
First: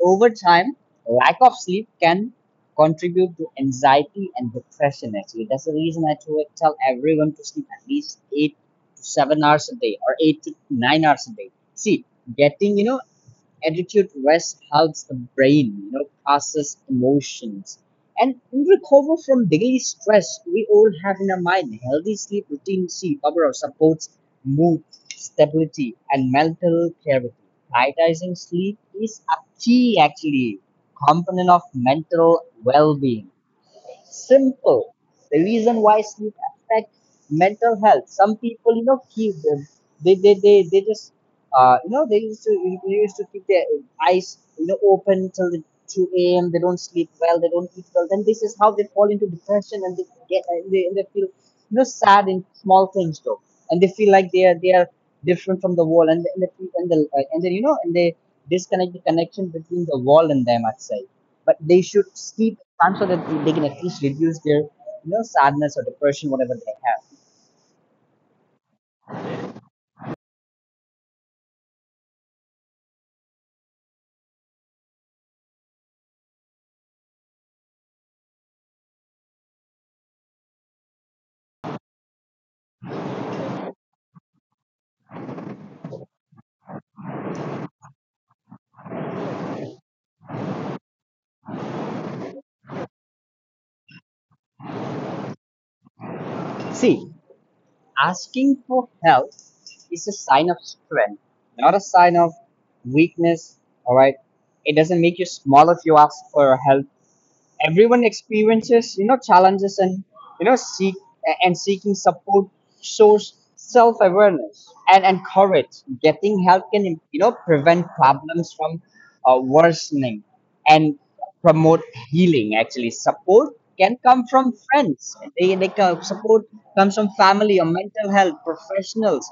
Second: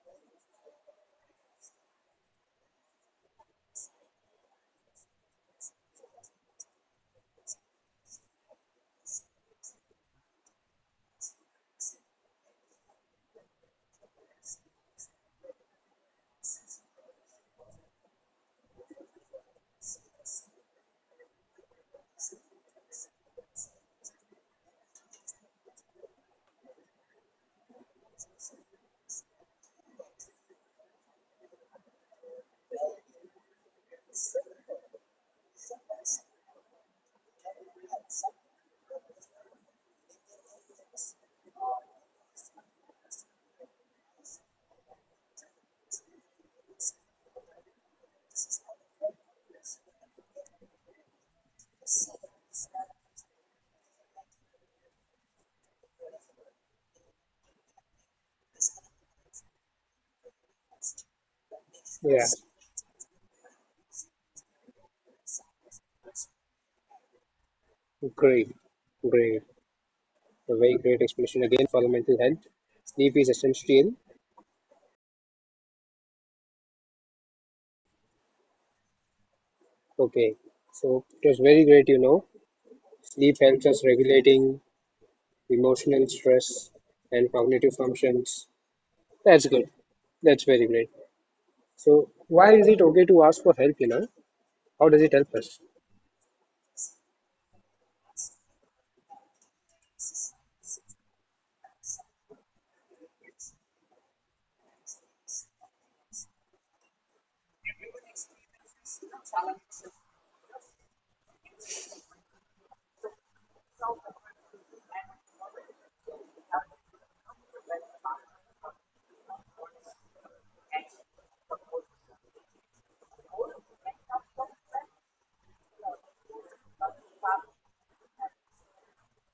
B: Over time, lack of sleep can contribute to anxiety and depression. Actually, that's the reason I to- tell everyone to sleep at least eight to seven hours a day or eight to nine hours a day. See, getting, you know attitude rest helps the brain, you know, process emotions, and recover from daily stress we all have in our mind. Healthy sleep routine, see, Babarao, supports mood, stability, and mental clarity. Prioritizing sleep is a key, actually, component of mental well-being. Simple. The reason why sleep affects mental health. Some people, you know, keep them. They they they, they just, uh, you know they used to they used to keep their eyes, you know open till the two a m. They don't sleep well. They don't eat well. Then this is how they fall into depression, and they get and they, and they feel, you know sad in small things though, and they feel like they are they are different from the world, and and they, feel- and, the, uh, and then you know and they disconnect the connection between the world and them. I'd say, but they should
A: Yeah,
B: seek time so that they can at least reduce their, you know sadness or depression whatever they have.
A: great, great. A very great explanation again for the mental health. Sleep is essential. Okay, so it was very great, you know. Sleep helps us regulating emotional stress and cognitive functions. That's good. That's very great. So why is it okay to ask for help, you know? How does it help us?
B: See, asking for help is a sign of strength, not a sign of weakness. All right, it doesn't make you small if you ask for help. Everyone experiences, you know challenges and, you know seek and seeking support shows self-awareness and, and courage. Getting help can, you know prevent problems from, uh, worsening, and promote healing actually. Support can come from friends, they, they co- support comes from family or mental health professionals.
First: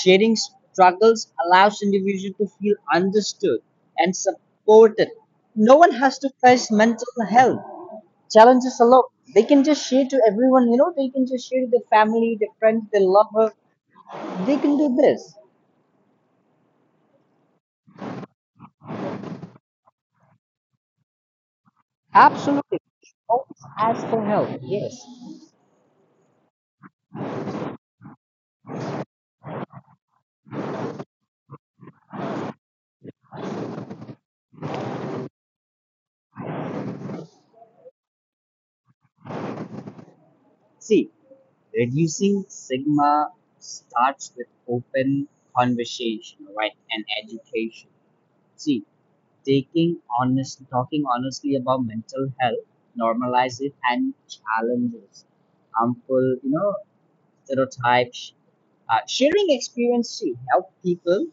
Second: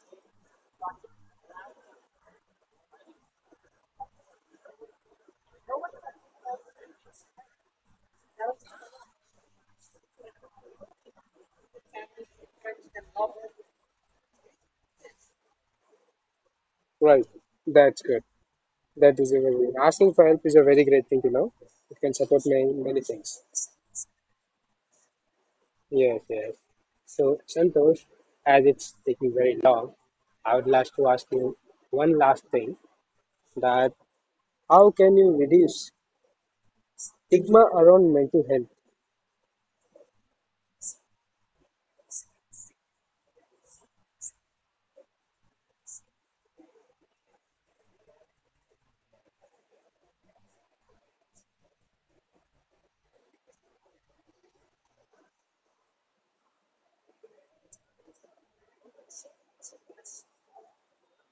B: Sharing struggles allows individual to feel understood and supported. No one has to face mental health challenges a lot. They can just share to everyone, you know, they can just share to their family, their friends, their lover. They can do this.
A: Right. That's good. That is a very asking for help is a very great thing, you know. It can support many
B: Absolutely.
A: many things.
B: Always ask for help. Yes.
A: Yes, yes. So Santosh, as it's taking very long, I would like to ask you one last thing that how can you reduce stigma around mental health?
B: See, reducing stigma starts with open conversation, right? And education. See, taking honest talking honestly about mental health, normalize it and challenges harmful, you know, stereotypes. Uh, sharing experience to help people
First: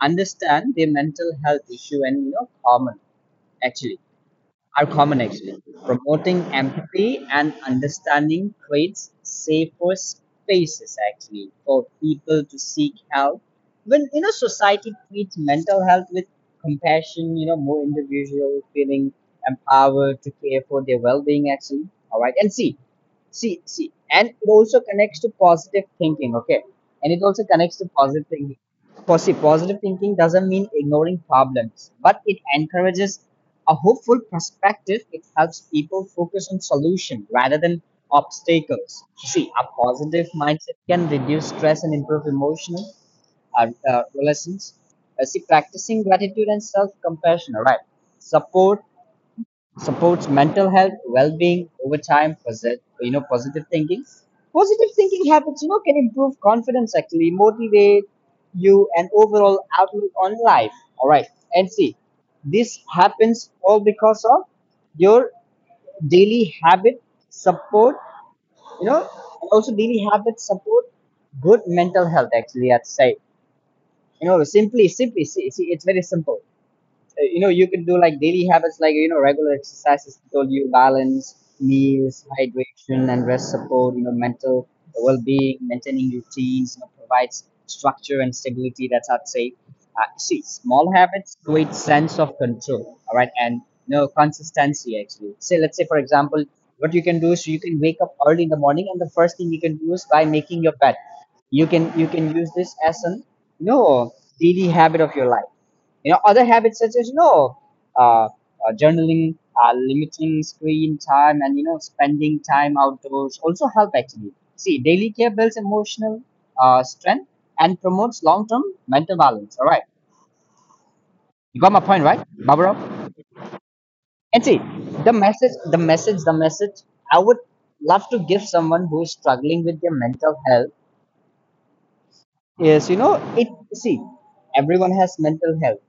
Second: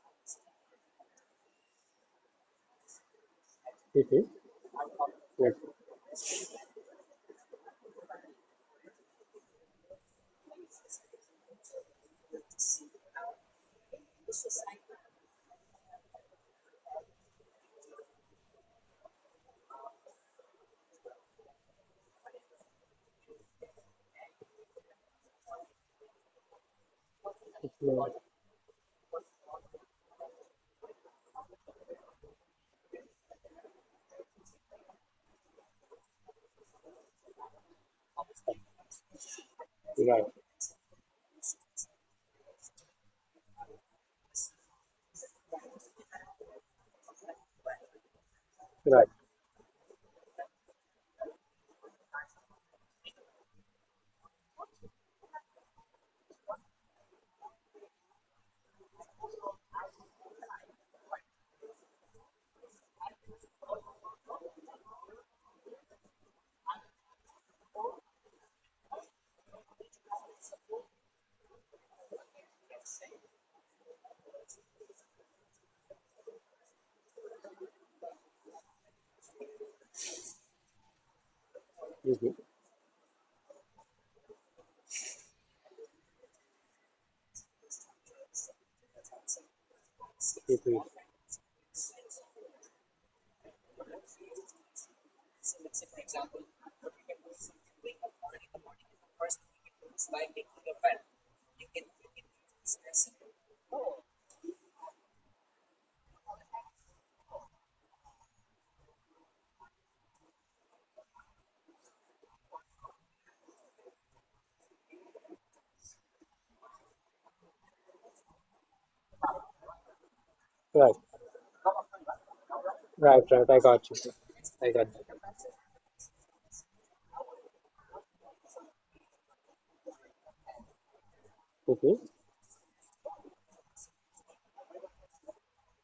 B: understand their mental health issue and you know common actually
A: Mhm.
B: are common
A: Yes.
B: actually.
A: Right.
B: Promoting empathy and understanding creates safer spaces actually for people to seek help. When you know society treats mental health with compassion, you know, more individual feeling empowered to care for their well being actually. All right. And see, see, see, and it also connects to positive thinking, okay? And it also connects to
A: Right.
B: positive thinking. Posi- Positive thinking doesn't mean ignoring problems, but it encourages a hopeful perspective. It helps people focus on solution rather than obstacles. See, a positive
A: Right.
B: mindset can reduce stress and improve emotional uh, uh, relations. Uh, see, practicing gratitude and self-compassion, all right, support supports mental health, well-being over time, posit- you know, positive thinking. Positive thinking habits, you know, can improve confidence actually, motivate you and overall outlook on life. All right. And see, this happens all because of your daily habit support, you know, and also daily habits support good mental health actually, I'd say. You know, simply, simply, see, see it's very simple. Uh, you know you can do like daily habits like you know regular exercises that told you balance meals,
A: Mhm.
B: hydration and rest support, you know mental well-being. Maintaining routines, you know, provides structure and stability, that's I'd say. Uh, see, small
A: Mhm.
B: habits create sense of control, all right, and you know consistency actually. Say let's say for example what you can do is you can wake up early in the morning and the first thing you can do is by making your bed. You can you can use this as an you know daily habit of your life. You know, other habits such as you know, uh, uh, journaling, uh, limiting screen time, and you know, spending time outdoors also help actually. See, daily care builds emotional uh, strength and promotes long-term mental balance. All right,
A: Right.
B: you got my point, right, Barbara?
A: Right. Right. I got you.
B: And see,
A: I got
B: the
A: that.
B: message, the message, the message I would love to give someone who is struggling with their mental health
A: Mhm.
B: is you know it see everyone has mental health.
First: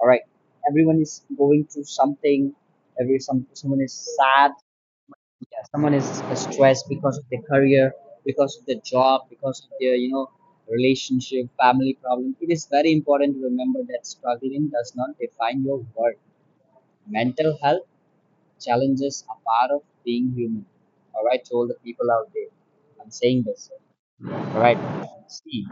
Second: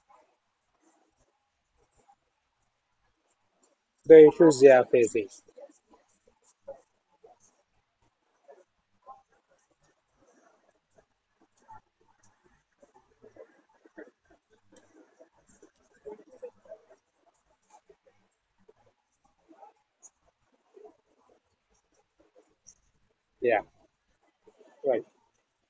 B: All right. Everyone is going through something. Every Some someone is
A: The
B: sad.
A: issues they are facing.
B: Yeah, someone is stressed because of their career, because of their job, because of their you know relationship, family problem. It is very important to remember that struggling does not define your worth. Mental health challenges are part of being human. All right, to all the people out there, I'm saying
A: Yeah.
B: this. All right.
A: Right.
B: See,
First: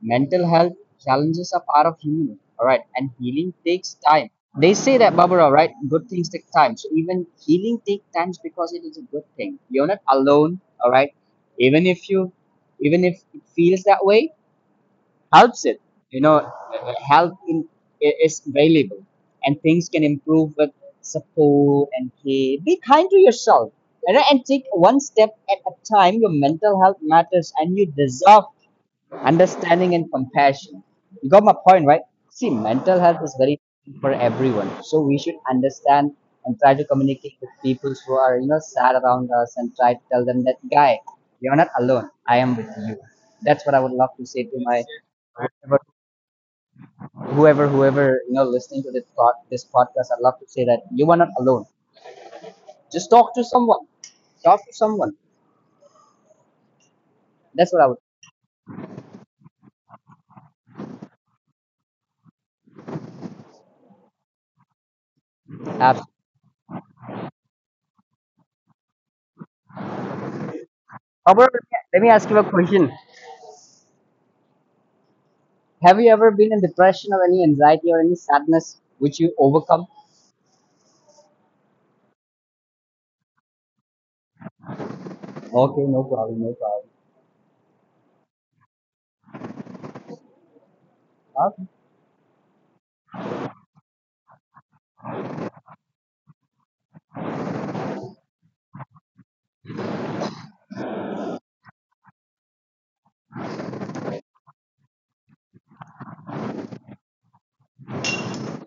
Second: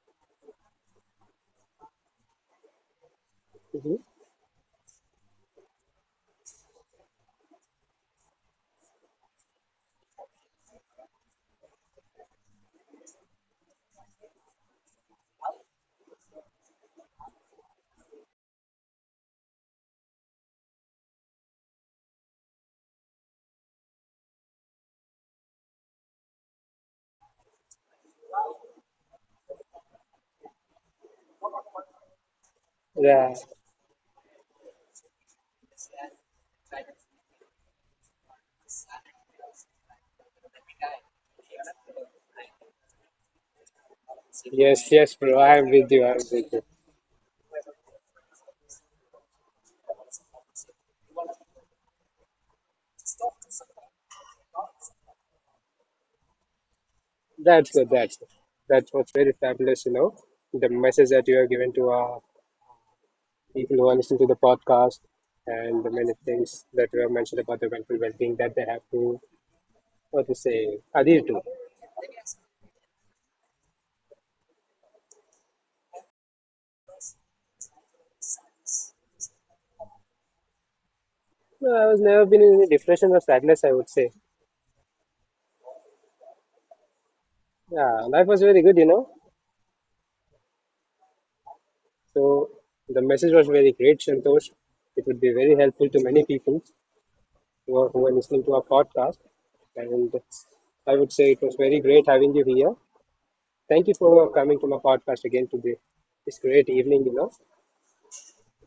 B: mental health challenges are part of human, all right, and healing takes
A: Mhm.
B: time. They say that, Barbara, right? Good things take time, so even healing takes time because it is a good thing. You're not alone, all right, even if you, even if it feels that way, helps it you know uh, help in, i- is valuable and things can improve with support and care. Be kind to yourself, all right? And take one step at a time. Your mental health matters and you deserve understanding and compassion. You got my point, right? See, mental health is
A: Yeah.
B: very different for everyone, so we should understand and try to communicate with people who are you know sad around us and try to tell them that, guy, you're not alone. I am with you. That's what I would love to say to my
A: Yes, yes, bro. I'm
B: whoever,
A: with you. I'm with you.
B: whoever, whoever you know listening to this pod, this podcast. I'd love to say that you are not alone. Just talk to someone. Talk to someone.
A: That's
B: That's what I
A: good.
B: would
A: That's good. That was very fabulous, you know, the message that you have given to uh, people who are listening to the podcast and the
B: ask.
A: many things that you have mentioned about the mental well-being that they have to, what to say, adhere to.
B: However, let me ask you a question. Have you ever been in depression or any anxiety or any sadness which you overcome?
A: No, I was never been in any depression or sadness, I would say.
B: Okay, no problem, no problem.
A: Yeah, life was very good, you know.
B: Okay.
A: So the message was very great, Santosh. It would be very helpful to many people who are, who are listening to our podcast. And I would say it was very great having you here. Thank you for coming to my podcast again today. It's great evening, you know.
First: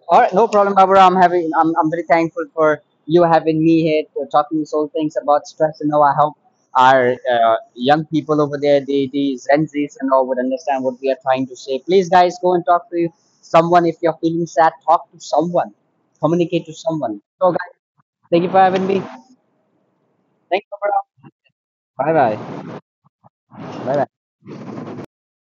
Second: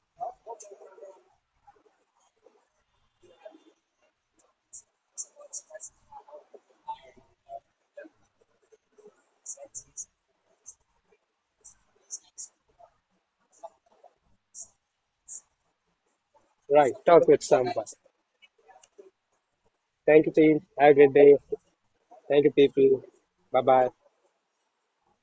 B: All right, no problem, Barbara. I'm having. I'm, I'm very thankful for you having me here to talking so things about stress and how I hope our uh, young people over there, the the Gen Zs and all, would understand what we are trying to say. Please, guys, go and talk to someone if you're feeling sad. Talk to someone. Communicate to
A: Right,
B: someone.
A: talk with
B: So, guys,
A: someone.
B: thank you for having me.
A: Thank you, team.
B: Thanks,
A: Have a great day.
B: Barbara. Bye
A: Thank you,
B: bye.
A: people. Bye bye.
B: Bye bye.